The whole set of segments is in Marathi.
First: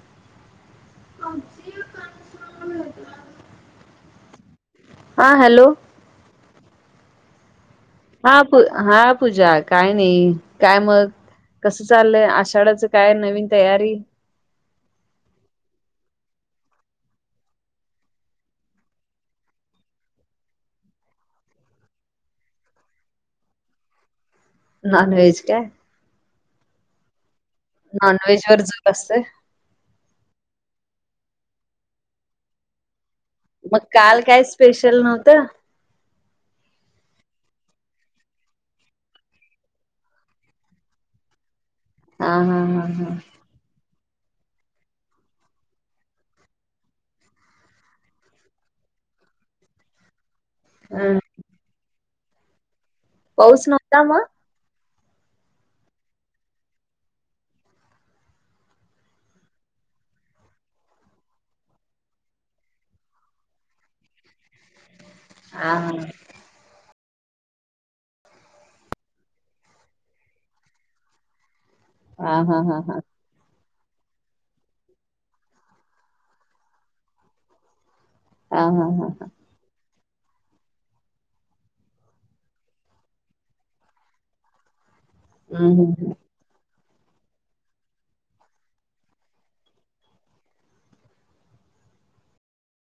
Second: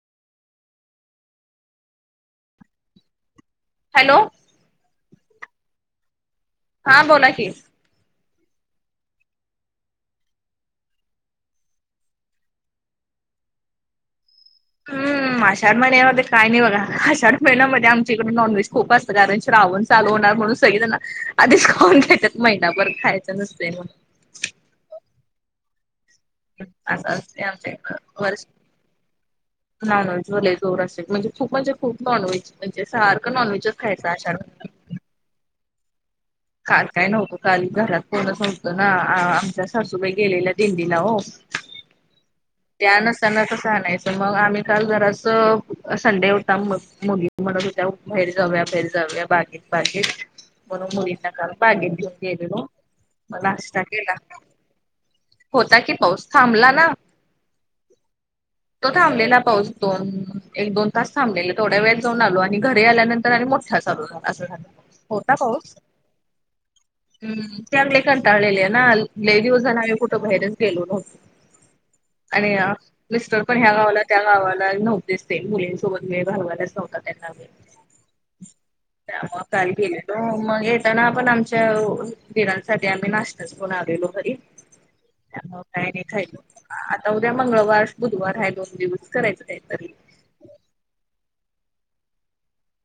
[unintelligible] हॅलो! हा हॅलो! हा बोला की. हा प हा पूजा काय नाही, काय मग. कसं चाललय, आषाढाचं काय नवीन तयारी? [inaudible] म आषाढ महिन्यामध्ये काय नाही बघा, आषाढ महिन्यामध्ये आमच्याकडे नॉनव्हेज खूप असतं. कारण श्रावण चालू होणार म्हणून सगळे जण आधीच खाऊन घेत्यात, महिनाभर खायचं नसतय मग. नॉनव्हेज काय? अस असतय आमच्या नॉन इकडं वर्ष व्हेज वर जोर असतय. नॉनव्हेज वर लयी जोर असते, म्हणजे खूप म्हणजे, खूप नॉन व्हेज. म्हणजे सारखं नॉनव्हेजच खायचं आषाढ त्याल नव्हत. काल काय नव्हतं, काल घरात कोणच नव्हतं ना, आ आमच्या सासूबाई गेलेल्या दिंडीला ओ. आ हा! हा त्या नसताना कसं आणायच? त मग आम्ही काल जरास संडे होता मं मुली म्हणत होत्या बाहेर जाऊया, बाहेर जाऊया बा एक पाकीट. म्हणून हा ह मुलींना काल बागेत घेऊन गेलेलो, मं पाऊस नाष्टा नव्हता केला. मग होता की पाऊस थांबला ना. [inaudible] तो थांबलेला पाऊस दोन, एक दोन, तास थांबलेला तेवड्या वेळ जाऊन आलो आणि घरी आल्यानंतर आणि मोठाच चालू झाला, असं झाल होता पाऊस. हा हा हम चागले कंटाळलेले हे ना लय दिवस झाल आम्ही कुठं बाहेरच गेलो नव्हतो. हा आणि आ हा हा मिस्टर. पण ह्या गावाला त्या गावाला नव्हतेच ते मुलींसोबत वेळ घालवायलाचं नव्हता त्यांना वे आ हा हा हां! काल गेलेलो मग येताना आपण, आमच्या दीरांसाठी आम्ही नाश्ताच पण आलेलो घरी. [inaudible] त्यामुळे काही नाही हम्म खायच, आता उद्या मंगळवार, बुधवार हाय दोन दिवस करायचं काहीतरी.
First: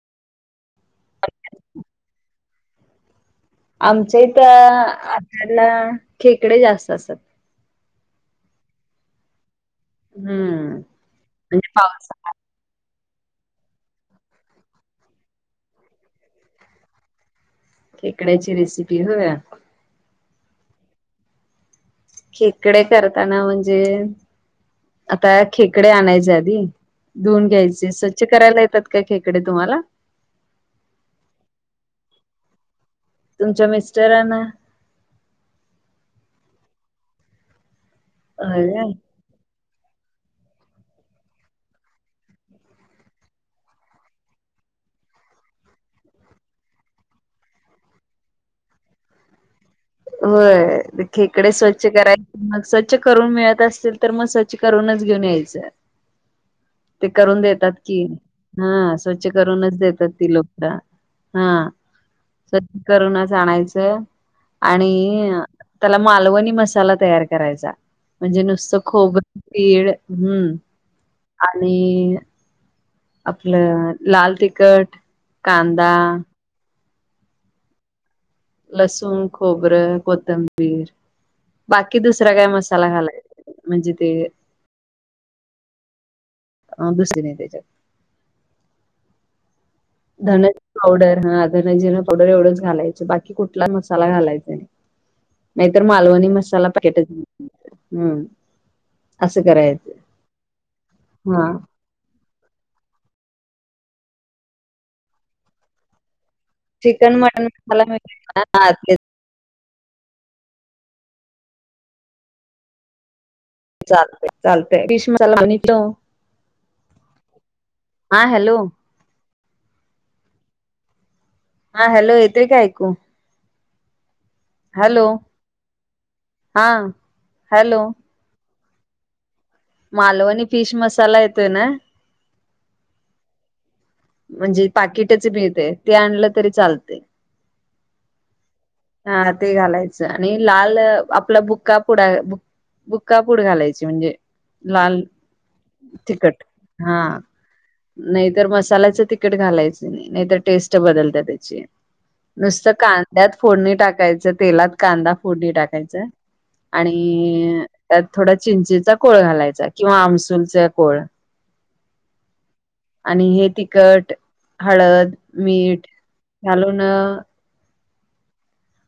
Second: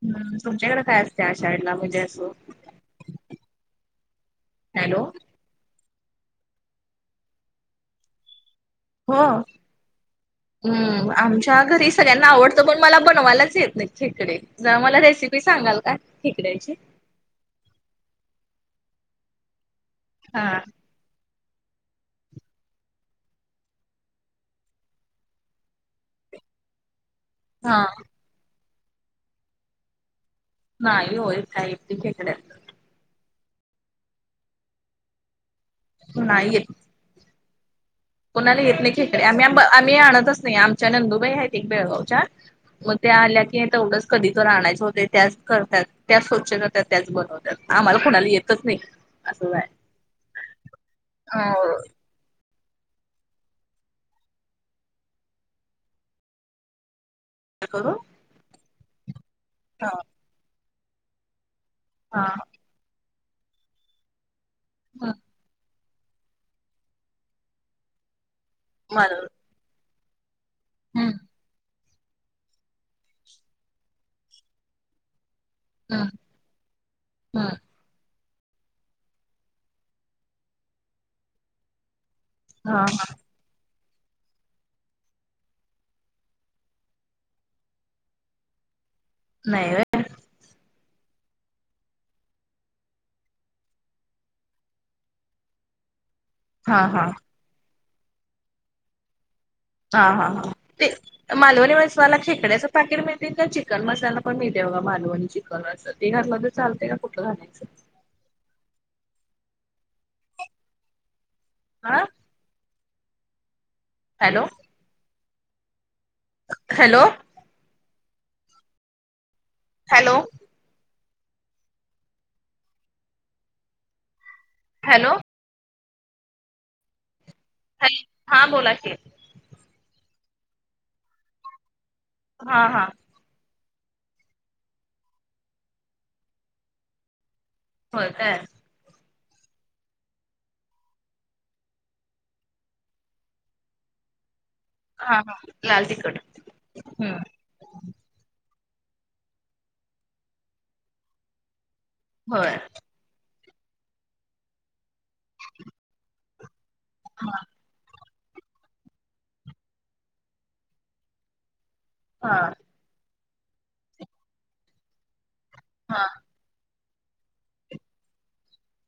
हूं तुमच्याकड काय असते आषाढला म्हणजे असं? आमच्या इथ हॅलो [inaudible] खेकडे जास्त असतात. हो हम्म हूं आमच्या म्हणजे घरी पावसात सगळ्यांना आवड त पण मला बनवायलाच येत नाही खेकडे जरा मला रेसिपी सांगाल का खेकड्याची? खेकड्याची रेसिपी हो्य. हा. खेकडे करताना म्हणजे आता खेकडे आणायचे आधी. धुऊन हा घ्यायचे स्वच्छ करायला येतात का खेकडे तुम्हाला. नाही हो साहित्य खेकड्याचे. तुमच्या मिस्टरांना. नाही येत. कोणाला होय येत काय नाही खेकडे आम्ही आम्ही आणतच नाही आमच्या नंदुबाई आहेत एक बेळगावच्या. मग त्या आल्या की तेवढंच कधी तर आणायचं होते त्याच करतात त्या स्वच्छ. त्याच बनवतात आम्हाला कुणाला येतच नाही असंच आहे. होय खेकडे अ स्वच्छ करायच. मग स्वच्छ करून मिळत असतील तर मग स्वच्छ करूनच घेऊन यायचंय. ते करून देतात करू कि हा स्वच्छ करूनच देतात हा ती लोक हा. हा हा. कट करूनच आणायचं. आणि ह त्याला मालवणी मसाला तयार करायचा म्हणजे नुसतं खोबर. मला पळ हम्म हम्म आणि. आपलं लाल तिखट कांदा. हा. लसूण खोबरं कोथंबीर बाकी दुसरा काय हा मसाला हा घालायचां. म्हणजे ते. अ दुसर नाही त्याच्यात नाही र धन पावडर हा धनजिर पावडर एवढंच घालायचं बाकी कुठला मसाला घालायचा नाही. नाहीतर मालवणी मसाला हा पकेट हा हम्म असं करायचं. हा हा हां ते हा मालवणी व मला खेकड्याचं पॅकेट मिळते का चिकन मसाला पण मिळते बघा मालवणीची. क असं ते घालं तर चालते का कुठं घालायचं. हा ते. हा. चालतय हॅलो चालतय किश मसाला आणि तो. हॅलो! हा हॅलो! हॅलो! हा हॅलो इते काय ऐकू? हॅलो हा हॅलो! हां बोलाकी. मालवणी फिश मसाला येतोय ना. हा हा. म्हणजे पाकिटच मिळते ते आणलं तरी चालत. हो काय. हा ते घालायचं आणि लाल आपला बुक्का पुढाु. बुक्कापूड घालायची म्हणजे. लाल हा हा लाल तिखट तिकट हा. हम्म नाहीतर मसाल्याचं तिखट घालायचं नाही नाहीतर टेस्ट बदलत त्याची. होय नुसतं कांद्यात फोडणी टाकायचं, तेलात कांदा फोडणी टाकायचं. आणि त्यात थोडा चिंचेचा कोळ घालायचा, किंवा आमसूलचा कोळ. हा. आणि हे तिखट, हळद, मीठ हा घालून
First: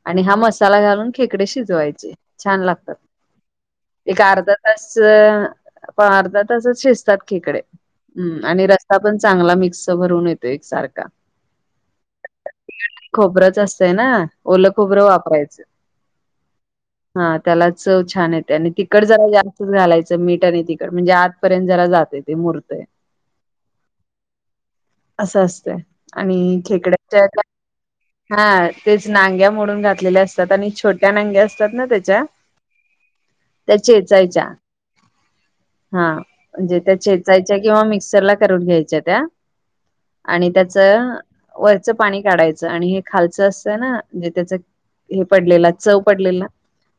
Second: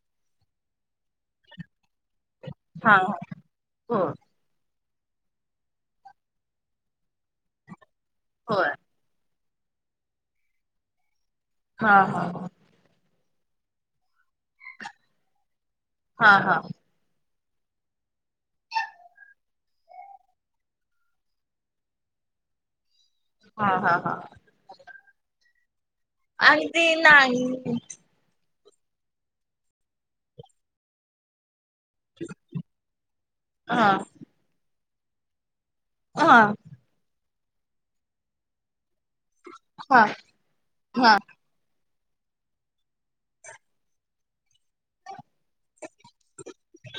आणि हा मसाला घालून खेकडे शिजवायचे, छान लागतात. हा हो एक अर्धा तास, अर्धा तासच शिजतात खकडे, आणि होय रस्सा पण चांगला मिक्स भरून येतोय एक सारखा. हा हा. खोबरंच असतय ना, ओलं खोबरं वापरायचं. हा हा. हा, त्याला चव छान येत त्यानी तिखट जरा जास्तच घालायचं, मीठ आणि तिखट, म्हणजे आतपर्यंत जरा जातय, ते मूर्तय. हा हा हा. असं असतंय, आणि ते खेकड्याच्या नाही हा, तेच नांग्या मोडून घातलेल्या असतात, आणि छोट्या नांग्या असतात ना त्याच्या त्या हा चेचायच्या हा, म्हणजे त्या चेचायच्या, किंवा मिक्सरला करून घ्यायच्या त्या हा आणि त्याच हा वरचं पाणी काढायचं, आणि हे खालचं असतं ना जे त्याच हे पडलेला, चव पडलेला,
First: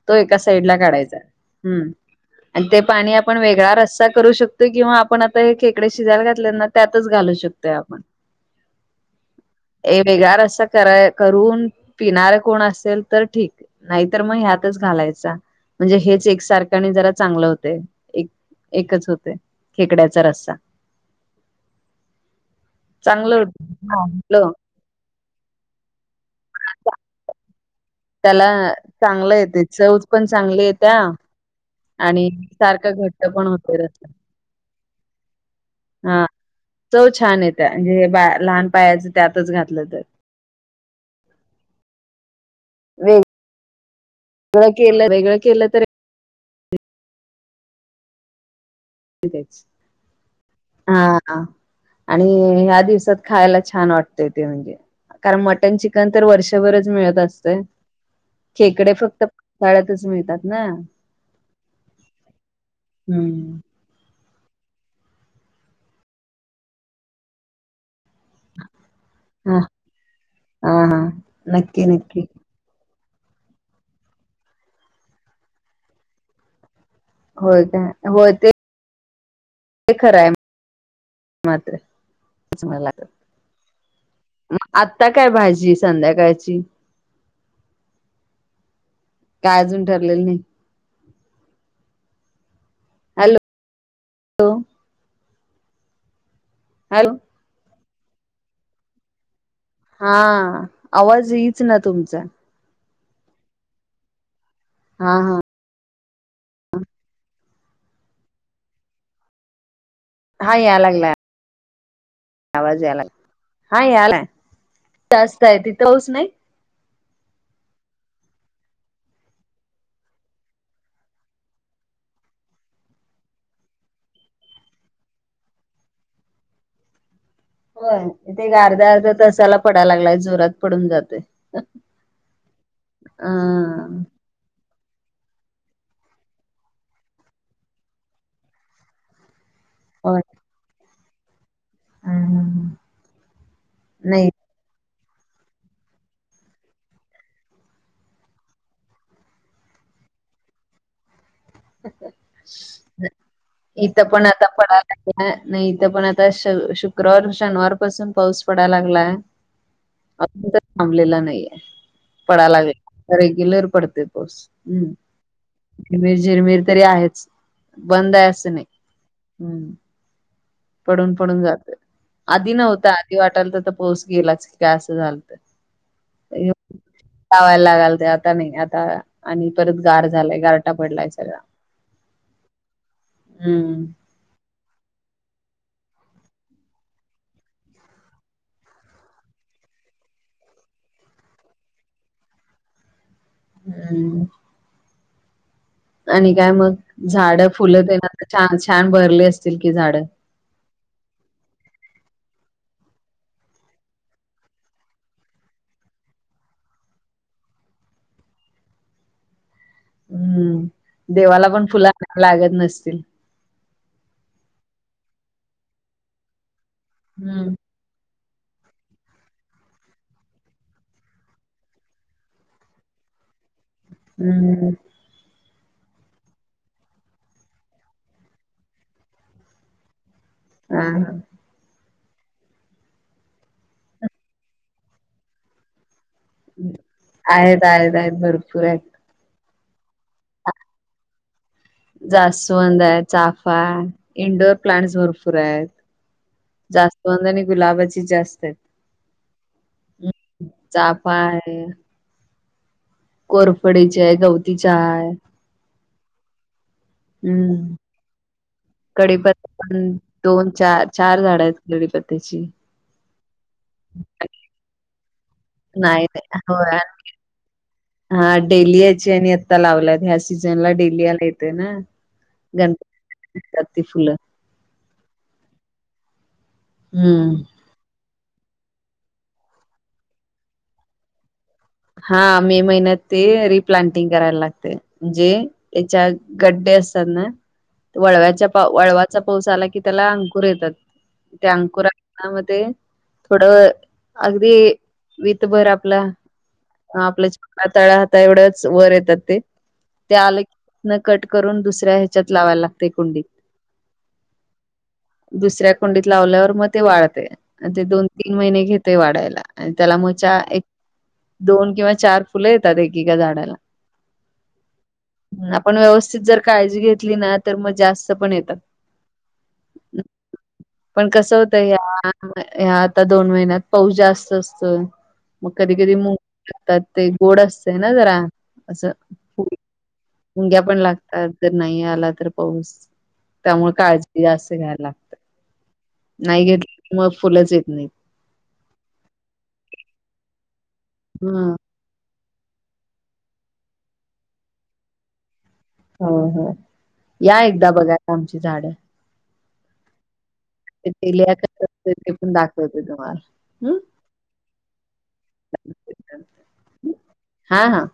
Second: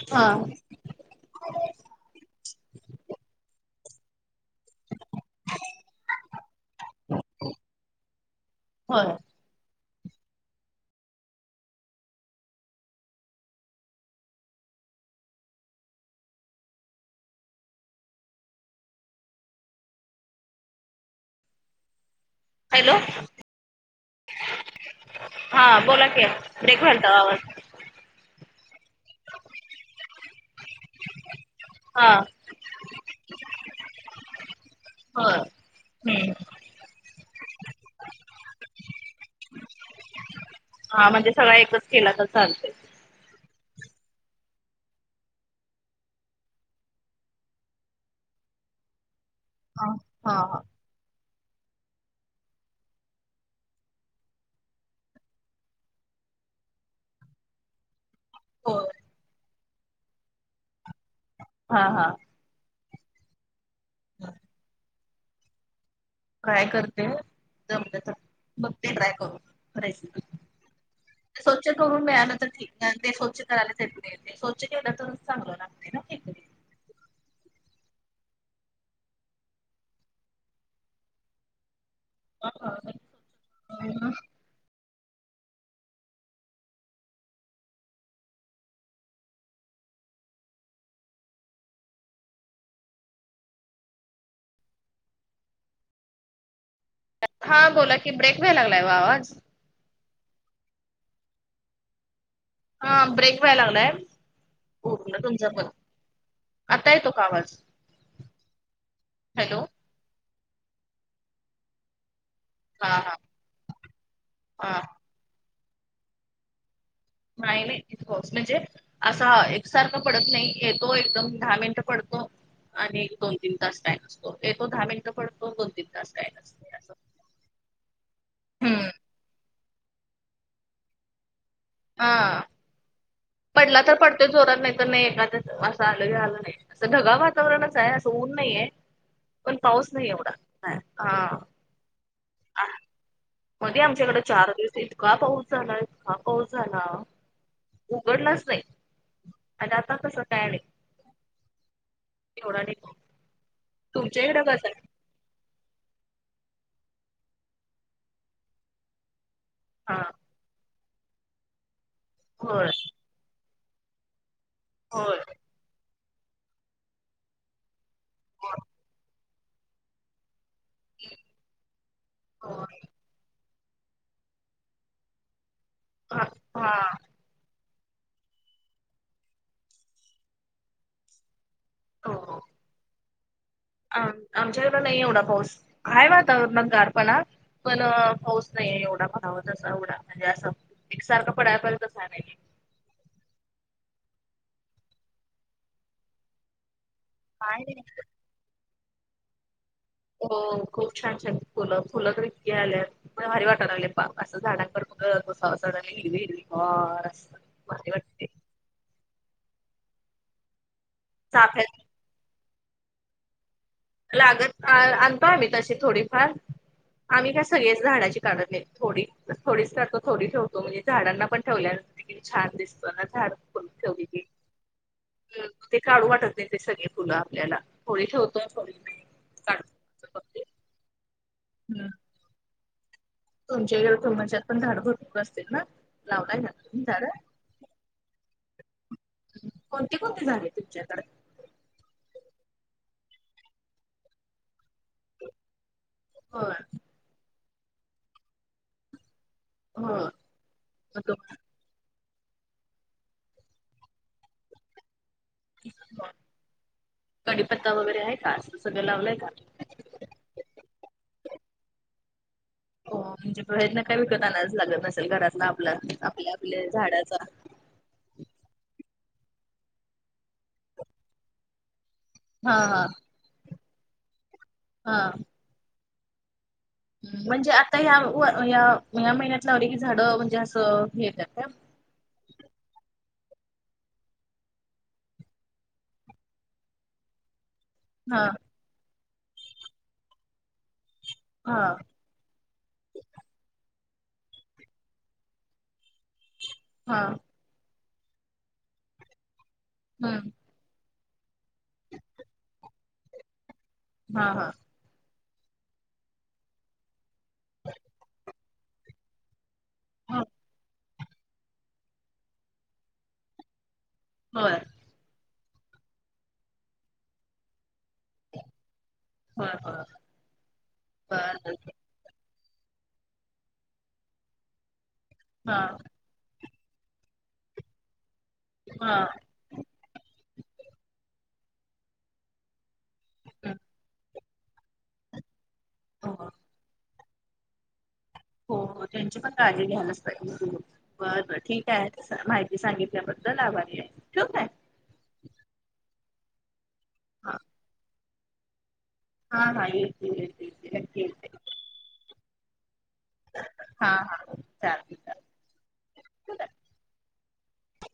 तो हा एका साईडला काढायचा. हम्म, आणि ते पाणी आपण वेगळा रस्सा करू शकतो. ते घेऊन आपण आता हे खेकडे शिजायला घातले ना, त्यातच घालू शकतोय आपण. होय. ए वेगळा रस्सा कर करून पिणार कोण असेल तर ठीक नाहीतर मग ह्यातच घालायचा, म्हणजे हेच एकसारखं आणि जरा चांगलं होतय. एकच होतय खेकड्याचा रस्सा. Hello okay. चांगलं [unintelligible] हा बोला की, ब्रेक झालता आवाज. त्याला चांगलं येतेय, चव पण चांगली येत्या. हा आणि सारखं घट्ट पण होत रस होय, हम्म. चव छान येत्या, म्हणजे हे लहान पायाचं त्यातच घातलं तर. हा म्हणजे सगळा एकच केला तर चालतय. वे वेगळ केलं वेगळं केलं तर [unintelligible] हा हा हा. हा हा, आणि ह्या दिवसात खायला छान वाटतय ते म्हणजे कारण मटन चिकन तर वर्षभरच मिळत असतय. होय खेकडे फक्त पासाळ्यातच मिळतात ना. हा हा. हम्म. [unintelligible] [inaudible] ट्राय करते, जमलं तर बघते ट्राय हा करून रेसिपी, हा हा स्वच्छ नक्की करून नक्की मिळाला तर ठीक. कारण ते स्वच्छ करायलाच येत नाही, ते स्वच्छ केलं तर चांगलं लागते न्हवं खेकडे. होय काय? होय ते ते खरं आहे मात्र [unintelligible] आत्ता काय भाजी संध्याकाळची? काय अजून ठरलेलं नाही. Hello [unintelligible] hello. हा बोला कि ब्रेक व्हाय लागलाय व आवाज. हा, आवाज येईच ना तुमचा. हा ब्रेक व्हाय लागलाय. हा हा आता येतो का आवाज? हॅलो. हा याय लागलाय, आवाज हा या लाग, हा हा यालाय. हा जास्त आहे तिथं पाऊस नाही. नाही नाही इथं पाऊस म्हणजे? असं एकसारखं पडत नाही येतो एकदम दहा मिनिटं पडतो. आणि एक दोन तीन तास काय नसतो, येतो दहा मिनिटं पडतो दोन तीन तास काय नसतंय. [unintelligible] होय, इथ एक अर्ध्या अर्ध्या तासाला पडायला लागलाय जोरात पडून जातोय. हा अ पडला तर पडतोय जोरात नाही तर नाही एखाद्याच असं आलं की आलं नाही. असं ढगा वातावरणच आहे असं ऊन नाहीे, पण पाऊस नाही एवढा अ हा. हम्म. मध्ये आमच्याकडें चार दिवस येत इतका पाऊस झाला, इतका पाऊस झाला, उघडलाच नाही. आणि आता तस काय नाही. एवढा नाही पाऊस. इथं तुमच्या पण इकडं आता कसं पडा आहे नाही इथं पण आता श शुक्रवार शनिवार पासून पाऊस पडाय लागलाय. हां. अजून तर थांबलेला नाहीे, पडाय होय लागलाय रेग्युलर पडतोय पाऊस. हम्म, होय झिरमीर झिरमीर तरी आहेच, बंद आहे असं नाही. हम्, पडून पडून जातोय, आधी नव्हता आधी वाटायल त पाऊस गेलाच की काय असं झाल त. [unintelligible] हा. लावाय लागाल त आता नाही आता आणि परत गार झालाय गारटा पडलाय सगळा. हो. हम्म. आमच्या इकड नाही एवढा पाऊस, हाय वातावरणात गारपणा. पण पाऊच नाहीे एवढा पडावा तसा एवढा म्हणजे असं एकसारखं पडाय [unintelligible] तसा नाहीये. [unintelligible] आणि काय मग? झाड काय नाही फुलं तेन आता छान-छान भरले असतील की झाडं. हो खूप छान-छान फुलं फुलं तर इतकी आल्यात म भारी वाटा लागले पा असं झाडां कड बगसा [unintelligible] हिरवी हिरवी गार असं. भारी वाटते. हम्म, देवाला पण चाफ्यात फुलं लागत नसतील. लागत अ आणतो आम्ही तशे थोडीफार, आम्ही काय हम्म सगळे झाडाची काढत नाही थोडी थोडीच काढतो थोडी ठेवतो म्हणजे झाडांना पण ठेवल्या छान दिसतो ना झाडून फुल ठेवलेली. हम्म ते काढू वाटत नाही, ते सगळे फुलं आपल्याला. होळी ठेवतोय थोडी [unintelligible] ह, ह. हम्. तुमच्याई, तुमाच्यात पण, झाडं भरपूर असतील ना? लावलाय ना ह. तुम्ही झाडं? आहेत, आहेत, आहेत. भरपूर आहेत. कोणती - कोणती झाडयत, तुमच्याकड? जास्वंदय, चाफा, इंडोर प्लांट् भरपूरयात. होय जास्वंद आणि गुलाबाची जास्तयत. होय. चाफा आहे. कोरफडीचेय. गवती चहाय. [unintelligible] कडीपत्ता हम्म वगैरे आहे का? अस सगळं, लावलंय का? हं. दोन चार - चार झाडयत कढीपत्त्याची. हो, म्हणजे बाहेरनं काय विकत आणाच लागत नसेल. घरातला आपला, नाही आपल्या- नाही आपल्या होय झाडाचा. हा, डेलियाची आणि आता लावल्यात. ह्या सीजनला डेलियाल येतय ना. हा गण हा [unintelligible] तात ती फुलं. हा. हम्म म्हणजे आता हया व या् - या महिन्यात लावली की, झाडं म्हणजे असं, हे येत्यात का? हा, मे महिन्यात ते रिप्लांटिंग करायला लागते. जे याच्या, गड्डया असतात ना? हा वळव्याच्या पा, वळवाचा पाऊस आला की, त्याला अंकुर येतात. त्या हा अंकुरा आ म ते थोडं, अगदी वीतभर आपला हा, आपल्या छोट्या तळहाता एवढ्च वर येतात ते. ते हम्म आले की न कट करून, दुसऱ्या ह्याच्यात लावायला लागतय, कुंडीत. हा, हा. दुसऱ्या कुंडीत लावल्यावर मग ते वाढतय. ते दोन- तीन महिने घेतय वाढायला. आणि त्याला मग हा. च्या एक, दोन किंवा चार फुलं येतात. एकीका झाडाला. होय. ह. आपण व्यवस्थित जर काळजी घेतली ना, तर मग जास् त पण येतात. होय होय. [unintelligible] पण कस बर होतय बर ह्या आता दोन महिन्यात, पाऊस जास्त असतोय. मग हा कधी- कधी मु [unintelligible] तात. ते गोड असतंय ना, जरा. असं हा. मुंग्या पण लागतात. जर नाही आला तर पाऊस. त्यामुळं काळजी आसां घ्यायला लागतं. हम्म. नाही घेतलं की, म फुलंच येत नाहीत. हो, हो त्यांची पण काळजी घ्यायलाच पाहिजे. [unintelligible] बरं बर हा ठीक [unintelligible] माहिती सांगितल्याबद्दल आभारी आहे. ठेऊ काय? हो, हो, हा या एकदा बघायला. आमची झाड. हा, हा. येईल. डेलिया कसं असतय, ते पण दाखवते तुम्हाला. हा, हा. चालेल, चालेल. चालतंय, चालतंय. ठेऊ का? हा, हा.